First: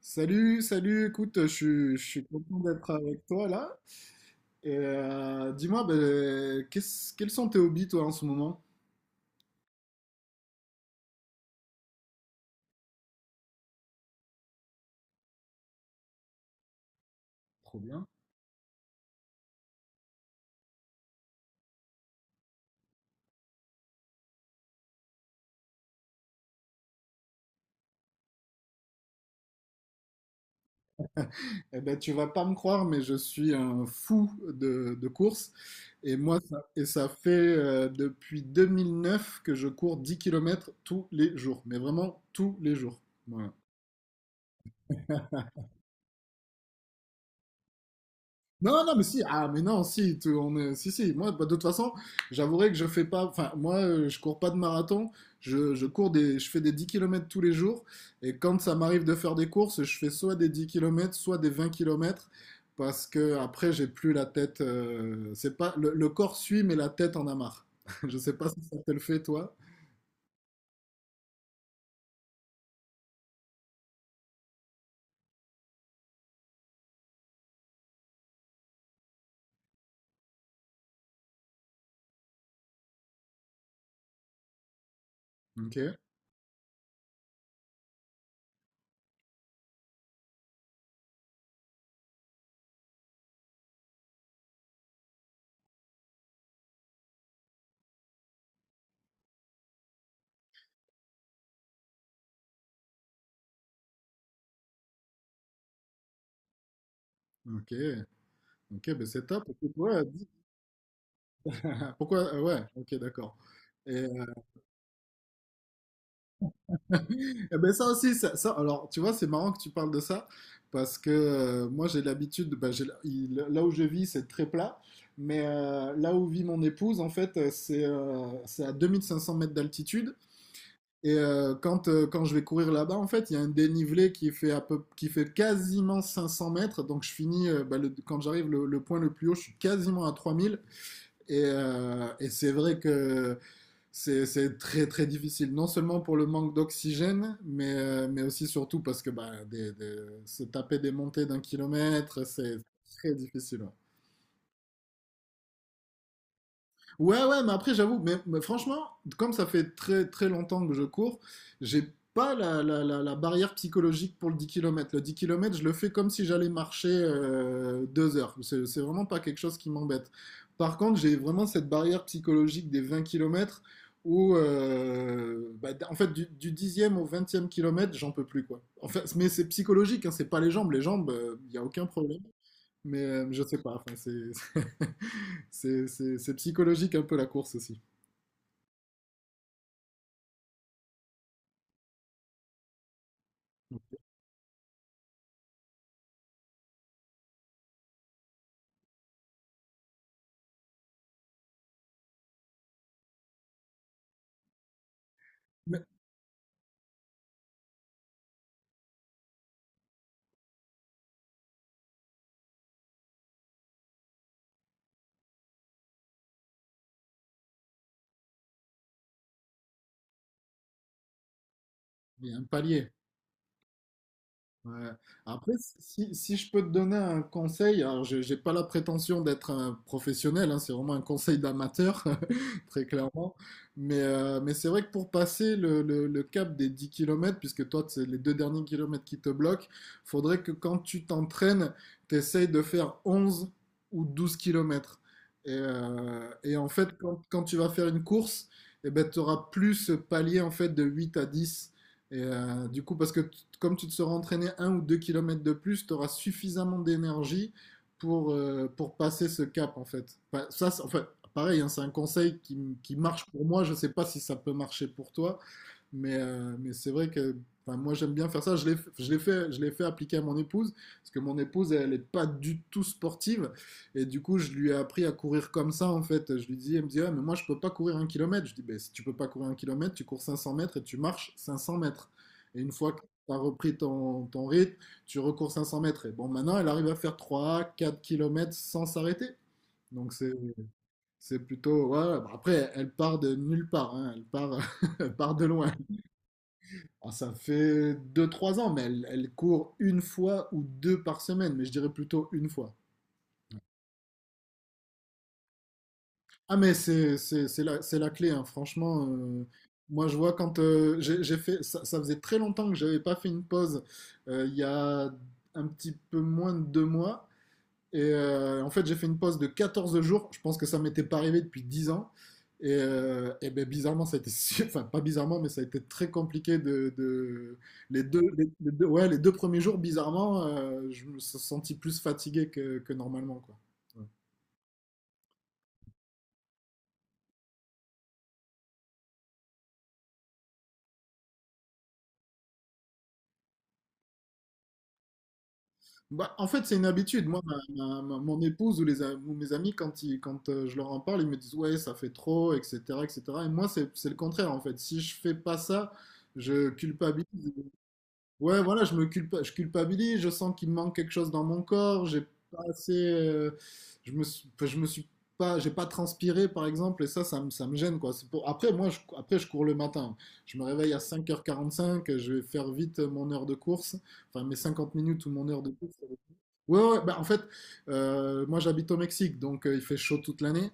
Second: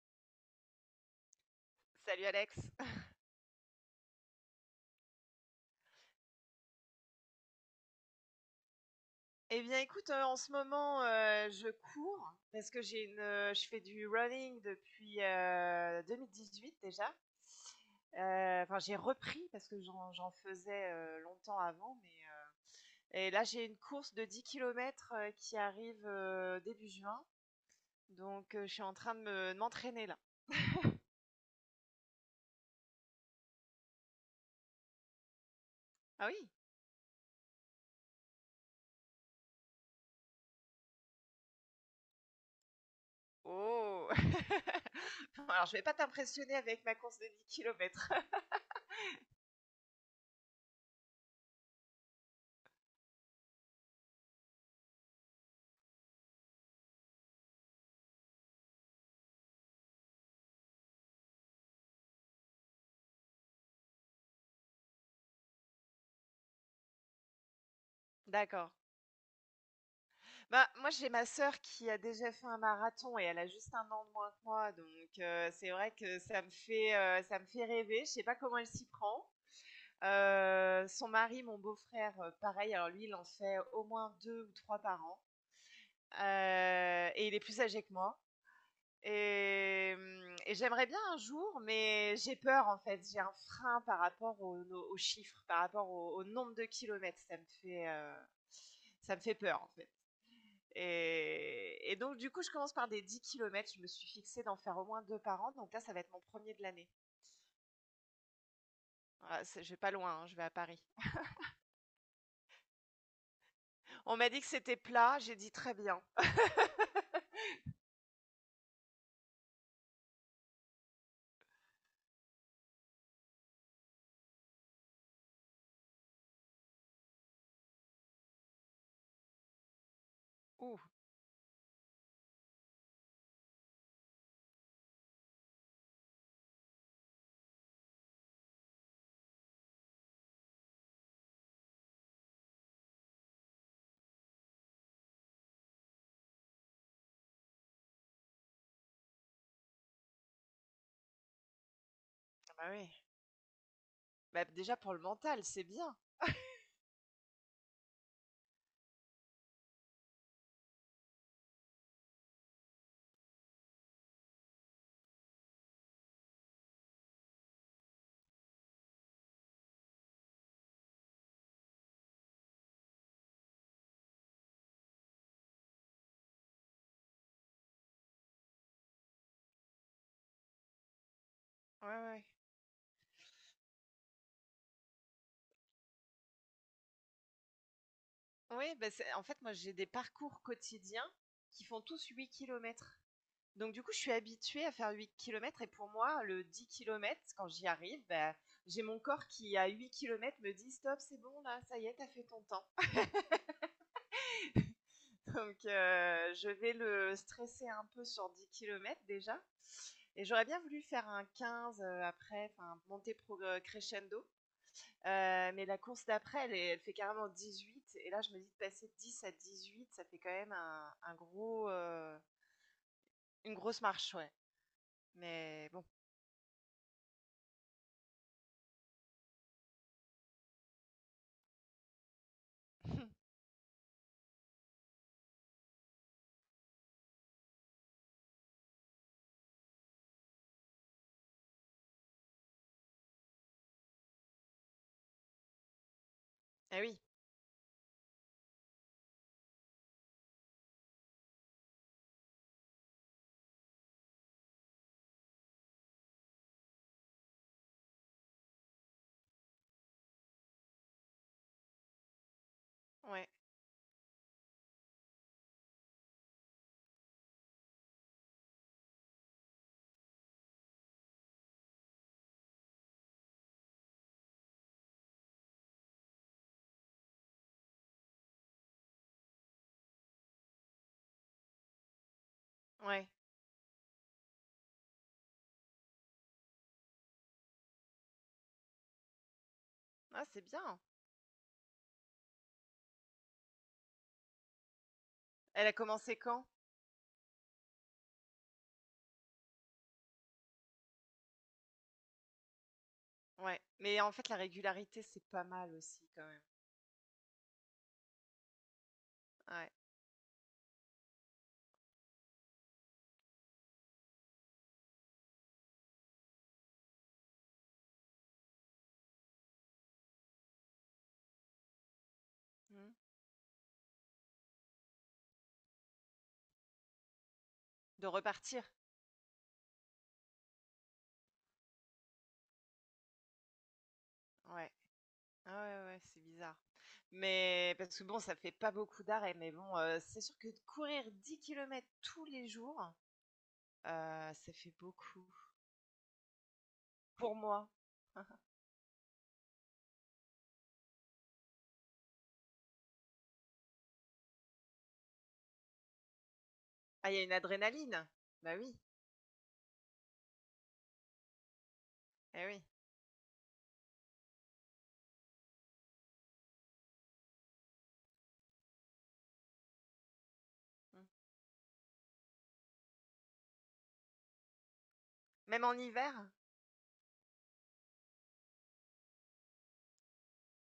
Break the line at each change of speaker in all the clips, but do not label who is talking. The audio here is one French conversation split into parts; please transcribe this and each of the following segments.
Salut, salut, écoute, je suis
Salut Alex.
content d'être avec toi là. Et dis-moi, ben, quels sont tes hobbies toi en ce moment?
Eh bien, écoute, en ce moment, je cours parce que je fais du running depuis 2018 déjà.
Trop bien.
Enfin, j'ai repris parce que j'en faisais longtemps avant, et là j'ai une course de 10 km qui arrive début juin, donc je suis en train de m'entraîner là.
Eh ben, tu vas pas me croire, mais je suis un fou de course. Et
Ah
moi,
oui?
ça fait depuis 2009 que je cours 10 km tous les jours, mais vraiment tous les jours. Voilà.
Oh! Alors, je vais pas t'impressionner avec ma course de 10 kilomètres.
Non, non, mais si, ah, mais non, si, si, si, moi, bah, de toute façon, j'avouerai que je fais pas, enfin, moi, je cours pas de marathon, je fais des 10 kilomètres tous les jours, et quand ça m'arrive de faire des courses, je fais soit des 10 kilomètres, soit des 20 kilomètres, parce que après, j'ai plus la tête, c'est pas, le corps suit, mais la tête en a marre. Je sais pas si
D'accord.
ça te le fait, toi.
Bah, moi, j'ai ma sœur qui a déjà fait un marathon et elle a juste 1 an de moins que moi, donc c'est vrai que ça me fait rêver. Je sais pas comment elle s'y prend. Son mari, mon beau-frère, pareil, alors lui, il en fait au moins 2 ou 3 par an,
Ok,
et il est plus âgé que moi et et j'aimerais bien un jour, mais j'ai peur, en fait. J'ai un frein par rapport au no aux chiffres, par rapport au nombre de kilomètres. Ça me fait peur, en fait. Et donc, du coup, je commence par des 10 kilomètres. Je me suis fixée d'en faire au moins deux par an. Donc là, ça va être mon premier de l'année.
ok, ok, ben c'est top.
Je vais pas
Pourquoi,
loin, hein, je vais à Paris.
pourquoi, ouais, ok, d'accord.
On m'a dit que c'était plat. J'ai dit très bien.
Eh ben ça aussi, alors tu vois, c'est marrant que tu parles de ça, parce que moi j'ai l'habitude, bah, là où je vis c'est très plat, mais là où vit mon épouse, en fait, c'est à 2 500 mètres d'altitude,
Ouh,
et quand je vais courir là-bas, en fait, il y a un dénivelé qui fait quasiment 500 mètres, donc je finis, bah, quand j'arrive le point le plus haut, je suis quasiment à 3 000. Et c'est vrai que c'est très très difficile, non seulement pour le manque d'oxygène, mais aussi surtout parce que bah, se taper des montées d'1 kilomètre,
ah
c'est
bah oui.
très difficile. Ouais.
Bah, déjà, pour le mental, c'est bien.
Ouais, ouais, mais après, j'avoue, franchement, comme ça fait très très longtemps que je cours, j'ai pas la barrière psychologique pour le 10 kilomètres. Le 10 kilomètres, je le fais comme si j'allais marcher 2 heures. C'est vraiment pas quelque chose qui m'embête. Par contre, j'ai vraiment cette barrière psychologique des 20 kilomètres où, bah, en fait, du 10 au vingtième kilomètre, j'en peux plus, quoi. En fait, mais c'est psychologique, hein, c'est pas les jambes. Les jambes, il n'y a aucun
Ouais,
problème.
ouais.
Mais je sais pas, enfin, c'est c'est psychologique un peu la course aussi.
Oui, en fait, moi, j'ai des parcours quotidiens qui font tous 8 kilomètres. Donc, du coup, je suis habituée à faire 8 kilomètres. Et pour moi, le 10 kilomètres, quand j'y arrive, bah, j'ai mon corps qui, à 8 kilomètres me dit Stop, c'est bon, là, ça y est, t'as fait ton temps. Donc,
Mais
je vais le stresser un peu sur 10 kilomètres déjà. Et j'aurais bien voulu faire un 15 après, enfin crescendo. Mais la course d'après, elle, elle fait carrément 18. Et là, je me dis de passer de 10 à 8, ça fait quand même un gros,
il y a un palier.
une grosse marche, ouais.
Ouais. Après,
Mais bon.
si je peux te donner un conseil, alors je n'ai pas la prétention d'être un professionnel, hein, c'est vraiment un conseil d'amateur, très clairement, mais c'est vrai que pour passer le cap des 10 kilomètres, puisque toi, c'est les deux derniers kilomètres qui te bloquent, faudrait que quand tu t'entraînes, tu essayes de faire 11 ou 12 kilomètres. Et en
Ah
fait,
oui,
quand tu vas faire une course, eh ben, tu auras plus ce palier en fait, de 8 à 10. Et du coup, parce que comme tu te seras entraîné 1 ou 2 kilomètres de plus, tu auras suffisamment d'énergie pour passer ce cap, en fait. Enfin, ça, en fait, pareil, hein, c'est un conseil qui marche
ouais,
pour moi. Je ne sais pas si ça peut marcher pour toi, mais c'est vrai que enfin, moi, j'aime bien faire ça. Je l'ai fait appliquer à mon épouse, parce que mon épouse, elle n'est pas du tout sportive. Et du coup, je lui ai appris à courir comme ça, en fait. Je lui dis, elle me dit, ouais, mais moi, je peux pas courir un kilomètre. Je dis, ben, si tu peux pas courir un kilomètre, tu cours 500 mètres et tu marches 500 mètres. Et une fois que
ouais.
tu as repris ton rythme, tu recours 500 mètres. Et bon, maintenant, elle arrive à faire 3 4 kilomètres sans s'arrêter. Donc,
Ah,
c'est,
c'est bien.
c'est plutôt, ouais. Bah, après, elle part de nulle part. Hein, elle part, elle part de
Elle
loin.
a commencé quand?
Alors, ça fait deux trois ans, mais elle court une fois ou deux par semaine. Mais je dirais plutôt une fois.
Ouais. Mais en fait, la régularité, c'est pas mal aussi, quand même.
Ah, mais c'est la clé, hein, franchement.
Ouais.
Moi, je vois quand j'ai fait, ça faisait très longtemps que j'avais pas fait une pause. Il y a un petit peu moins de 2 mois, et en fait, j'ai fait une pause de 14 jours. Je pense que ça m'était pas arrivé depuis 10 ans. Et,
Hmm.
euh, et ben, bizarrement, ça a été, enfin pas bizarrement, mais ça a été très compliqué les
De
deux, les,
repartir.
les deux, ouais, les deux premiers jours, bizarrement, je me suis senti plus fatigué que normalement, quoi. Ouais.
Ouais. Ah ouais, ouais, c'est bizarre. Mais parce que bon, ça fait pas beaucoup d'arrêts, mais bon, c'est sûr que de courir 10 kilomètres tous les jours, ça fait beaucoup
Bah, en fait, c'est une habitude.
pour
Moi,
moi.
mon épouse ou mes amis, quand je leur en parle, ils me disent ouais, ça fait trop, etc., etc. Et cetera. Et moi, c'est le contraire, en fait. Si je fais pas ça, je
Ah, il y a
culpabilise.
une adrénaline? Bah
Ouais,
oui,
voilà, je culpabilise, je sens qu'il me manque quelque chose dans mon corps, j'ai
eh
pas
oui,
assez, enfin, je me suis pas, j'ai pas transpiré par exemple, et ça me gêne quoi. Après, moi, je cours le matin. Je me réveille à
mmh.
5h45, je vais faire vite mon heure de course, enfin mes 50 minutes ou mon heure
Même
de
en
course.
hiver?
Ouais, ouais, bah en fait, moi j'habite au Mexique, donc il fait chaud toute l'année.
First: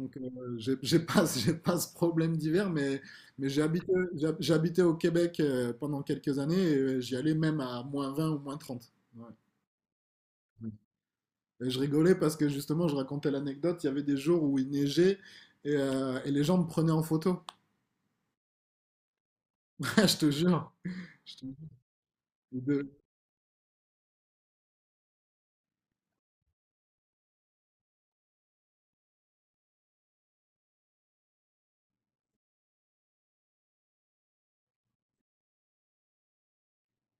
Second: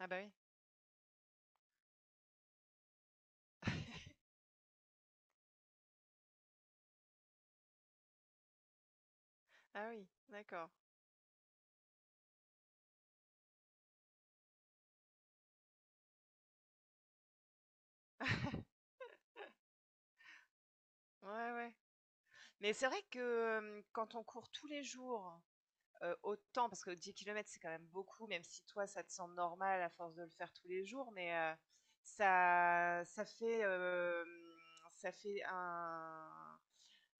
Ah bah oui.
j'ai pas, j'ai pas ce problème d'hiver, mais j'ai habité au Québec pendant quelques années et j'y allais même à -20 ou -30. Ouais.
Ah oui, d'accord.
Et je rigolais parce que justement, je racontais l'anecdote, il y avait des jours où il neigeait et les gens me prenaient en photo. Je te jure. Je te
Ouais,
jure.
ouais.
Et
Mais c'est
de-.
vrai que, quand on court tous les jours autant, parce que 10 kilomètres c'est quand même beaucoup, même si toi ça te semble normal à force de le faire tous les jours, ça fait, ça fait un,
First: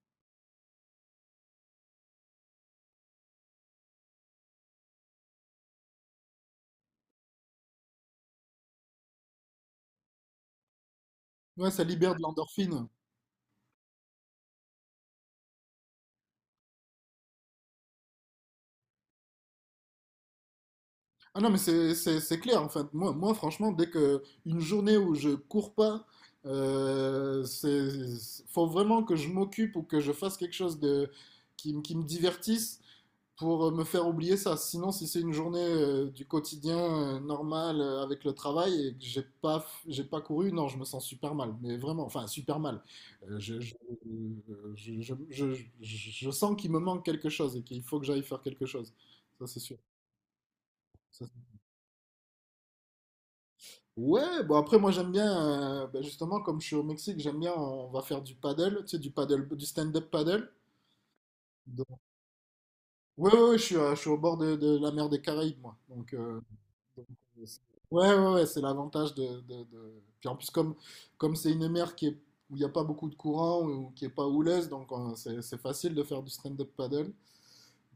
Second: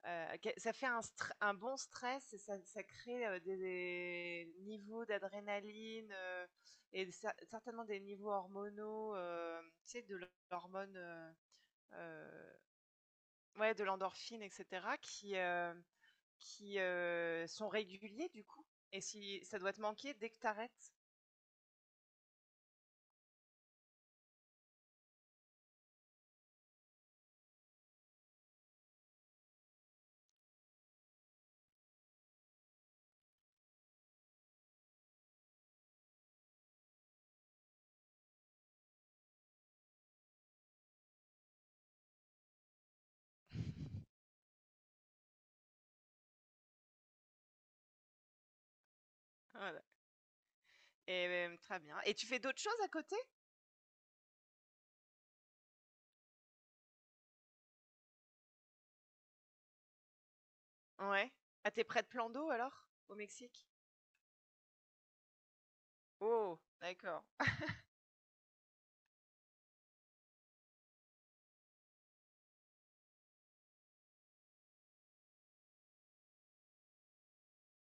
ça fait un bon stress et ça crée des niveaux d'adrénaline et certainement des niveaux hormonaux, tu sais, de l'hormone, euh,
Ouais, ça libère de
euh,
l'endorphine.
ouais, de l'endorphine, etc., qui sont réguliers du coup. Et si ça doit te manquer dès que t'arrêtes.
Ah non, mais c'est clair, en fait. Moi, franchement, dès que une journée où je cours pas, euh, c'est, faut vraiment que je m'occupe ou que je fasse quelque chose de, qui me divertisse pour me faire oublier ça. Sinon, si c'est une journée du quotidien normal avec le travail et que j'ai pas couru, non, je me sens super mal. Mais vraiment, enfin, super mal. Euh, je, je, je, je, je sens qu'il me manque quelque chose et qu'il faut que j'aille faire quelque chose. Ça, c'est sûr.
Voilà.
Ça,
Très bien. Et tu fais d'autres choses à côté?
Ouais, bon après moi j'aime bien, bah, justement comme je suis au Mexique, j'aime bien, on va faire du paddle, tu sais, du paddle, du stand-up paddle.
Ouais. Ah, t'es
Donc-
près de plan d'eau alors? Au
ouais, ouais, ouais, je
Mexique?
suis, euh, je suis au bord de la mer des Caraïbes moi.
Oh,
Donc,
d'accord.
euh, c'est- ouais, ouais, ouais, c'est l'avantage. Puis en plus comme c'est une mer qui est, où il n'y a pas beaucoup de courant ou qui est pas houleuse, donc c'est facile de faire du stand-up paddle.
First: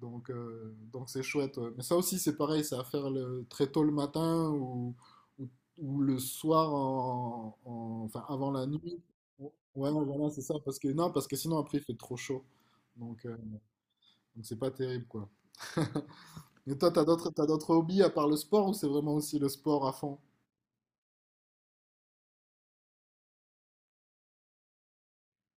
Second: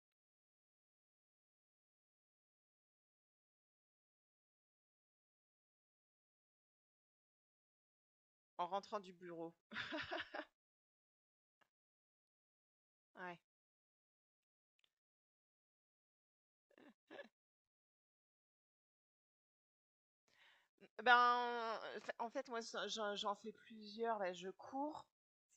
Donc c'est chouette. Ouais. Mais ça aussi, c'est pareil, c'est à faire très tôt le matin ou, ou, le soir, en, enfin avant la
En rentrant
nuit.
du
Ouais,
bureau.
ouais, voilà, c'est ça. Parce que, non, parce que sinon, après, il fait trop chaud. Donc, euh,
Ouais.
donc c'est pas terrible, quoi. Et toi, t'as d'autres hobbies à part le sport ou c'est vraiment aussi le sport à fond?
Ben, en fait, moi, j'en fais plusieurs. Là. Je cours,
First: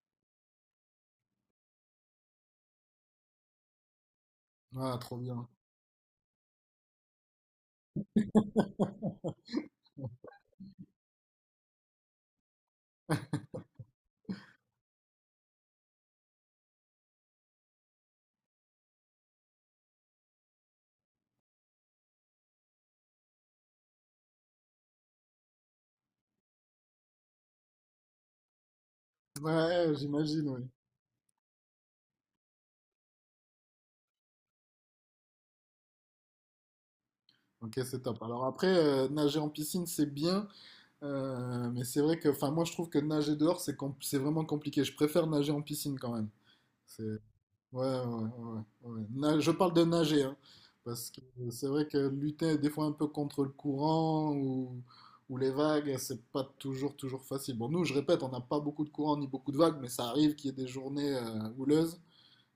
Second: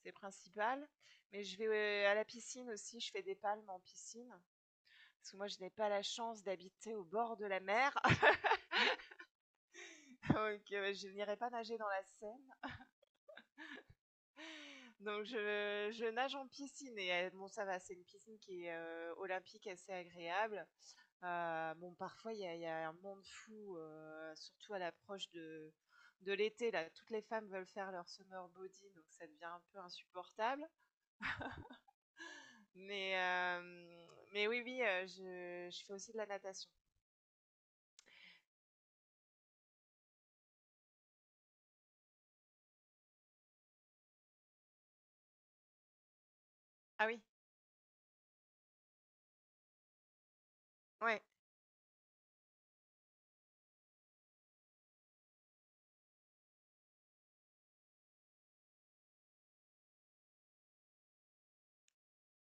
c'est principal. Mais je vais à la piscine aussi. Je fais des palmes en piscine.
Ah, trop
Parce que moi,
bien.
je n'ai pas la chance d'habiter au bord de la mer. Donc, je n'irai pas nager dans la Seine. Donc je nage en piscine et bon ça va, c'est une piscine qui est olympique, assez agréable. Bon parfois il y a un monde fou, surtout à l'approche de l'été là, toutes les femmes veulent faire leur summer body donc ça devient un peu
Ouais, j'imagine, oui.
insupportable. Mais euh, mais oui oui, je fais aussi de la natation.
Ok, c'est top. Alors après, nager en piscine, c'est bien, mais c'est vrai que, enfin, moi, je trouve que nager dehors, c'est vraiment compliqué. Je préfère nager en piscine quand même. C'est.
Ah oui,
Ouais, ouais, ouais, ouais. Je parle de nager, hein, parce que
ouais,
c'est vrai que lutter des fois un peu contre le courant ou les vagues, c'est pas toujours, toujours facile. Bon, nous, je répète, on n'a pas beaucoup de courant ni beaucoup de vagues, mais ça arrive qu'il y ait des journées houleuses.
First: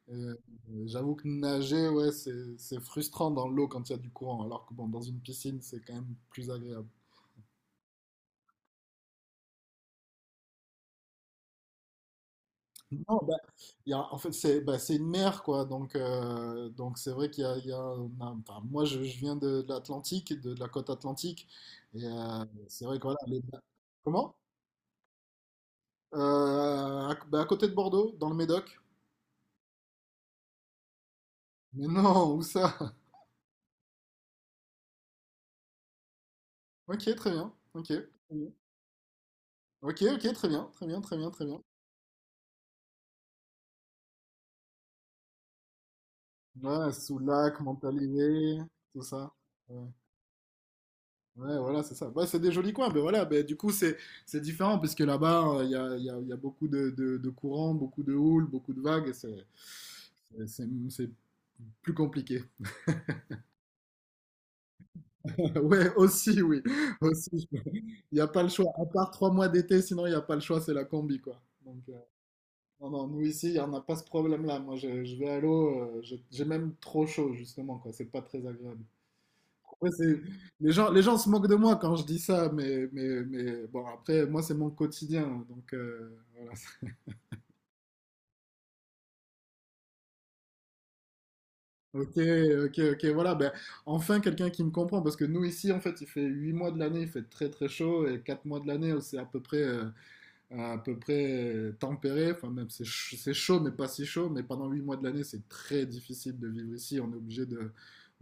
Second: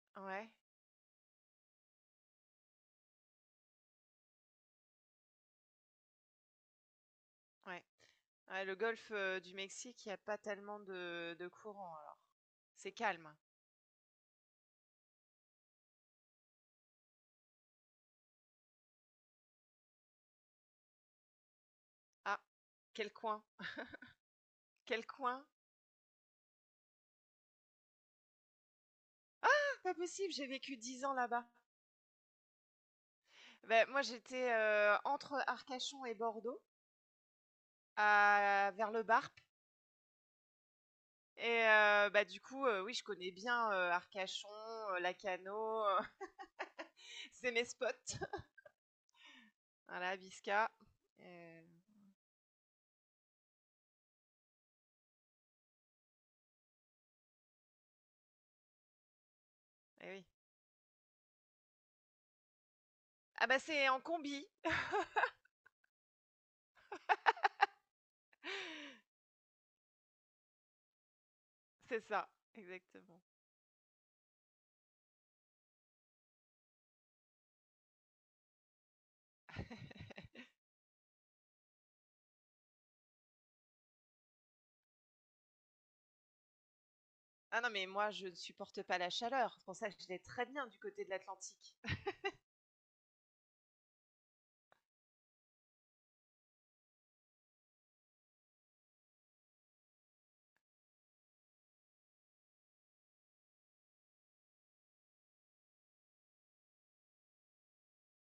Et, euh,
ouais,
j'avoue que nager, ouais, c'est frustrant dans l'eau quand il y a du courant, alors que bon, dans une piscine, c'est quand même plus agréable.
ouais. Ouais, le golfe du Mexique, il n'y a pas tellement de courant alors. C'est
Non,
calme.
bah, en fait, c'est bah, c'est une mer, quoi. Donc c'est vrai qu'il y a enfin, moi, je viens de l'Atlantique, de la côte atlantique. Et
Ah,
c'est vrai que
quel
voilà,
coin,
Comment?
quel coin?
Bah, à côté de Bordeaux, dans le Médoc.
Pas possible, j'ai vécu 10 ans là-bas.
Mais non, où ça?
Ben moi, j'étais entre Arcachon et Bordeaux,
Ok, très bien. Ok. Très bien.
vers le Barp.
Ok, ok, très bien. Très bien, très bien, très bien.
Et bah, du coup, oui, je connais bien Arcachon, Lacano,
Ouais,
c'est
Soulac,
mes spots.
Montalivet, tout ça. Ouais.
Voilà, Bisca.
Ouais,
Euh,
voilà, c'est ça. Ouais, c'est des jolis coins, mais voilà, ben, du coup, c'est différent, parce que là-bas, il y a beaucoup de courants, beaucoup de houles, beaucoup de vagues, et c'est
eh oui.
c'est- c'est- c'est plus compliqué.
Ah bah c'est en combi,
Ouais, aussi, oui, aussi. Il n'y a pas le choix, à part 3 mois d'été, sinon il n'y a pas le choix, c'est la combi, quoi.
c'est ça,
Non, non,
exactement.
nous ici, il n'y en a pas ce problème-là. Moi, je vais à l'eau, j'ai même trop chaud, justement, quoi, c'est pas très agréable. Ouais, les gens se moquent de moi quand je dis ça, mais bon, après, moi, c'est mon quotidien. Donc, voilà.
Ah non, mais moi, je ne supporte pas la chaleur. C'est pour ça que je l'ai très bien du côté de l'Atlantique.
Ok, ok, ok, voilà. Ben, enfin, quelqu'un qui me comprend, parce que nous, ici, en fait, il fait 8 mois de l'année, il fait très, très chaud, et 4 mois de l'année, c'est à peu près tempéré. Enfin, même, c'est chaud, mais pas si chaud. Mais pendant 8 mois de l'année, c'est très difficile de vivre ici. On est obligé de,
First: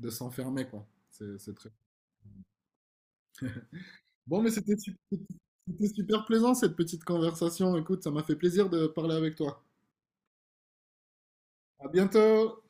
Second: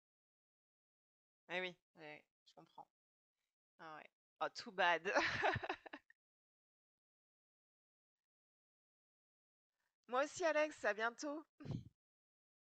de s'enfermer, quoi. C'est
Eh
très.
oui, ouais, je comprends. Ah ouais.
Bon,
Oh,
mais
too
c'était su-
bad.
c'était super plaisant cette petite conversation. Écoute, ça m'a fait plaisir de parler avec toi.
Moi aussi, Alex, à bientôt.
À bientôt!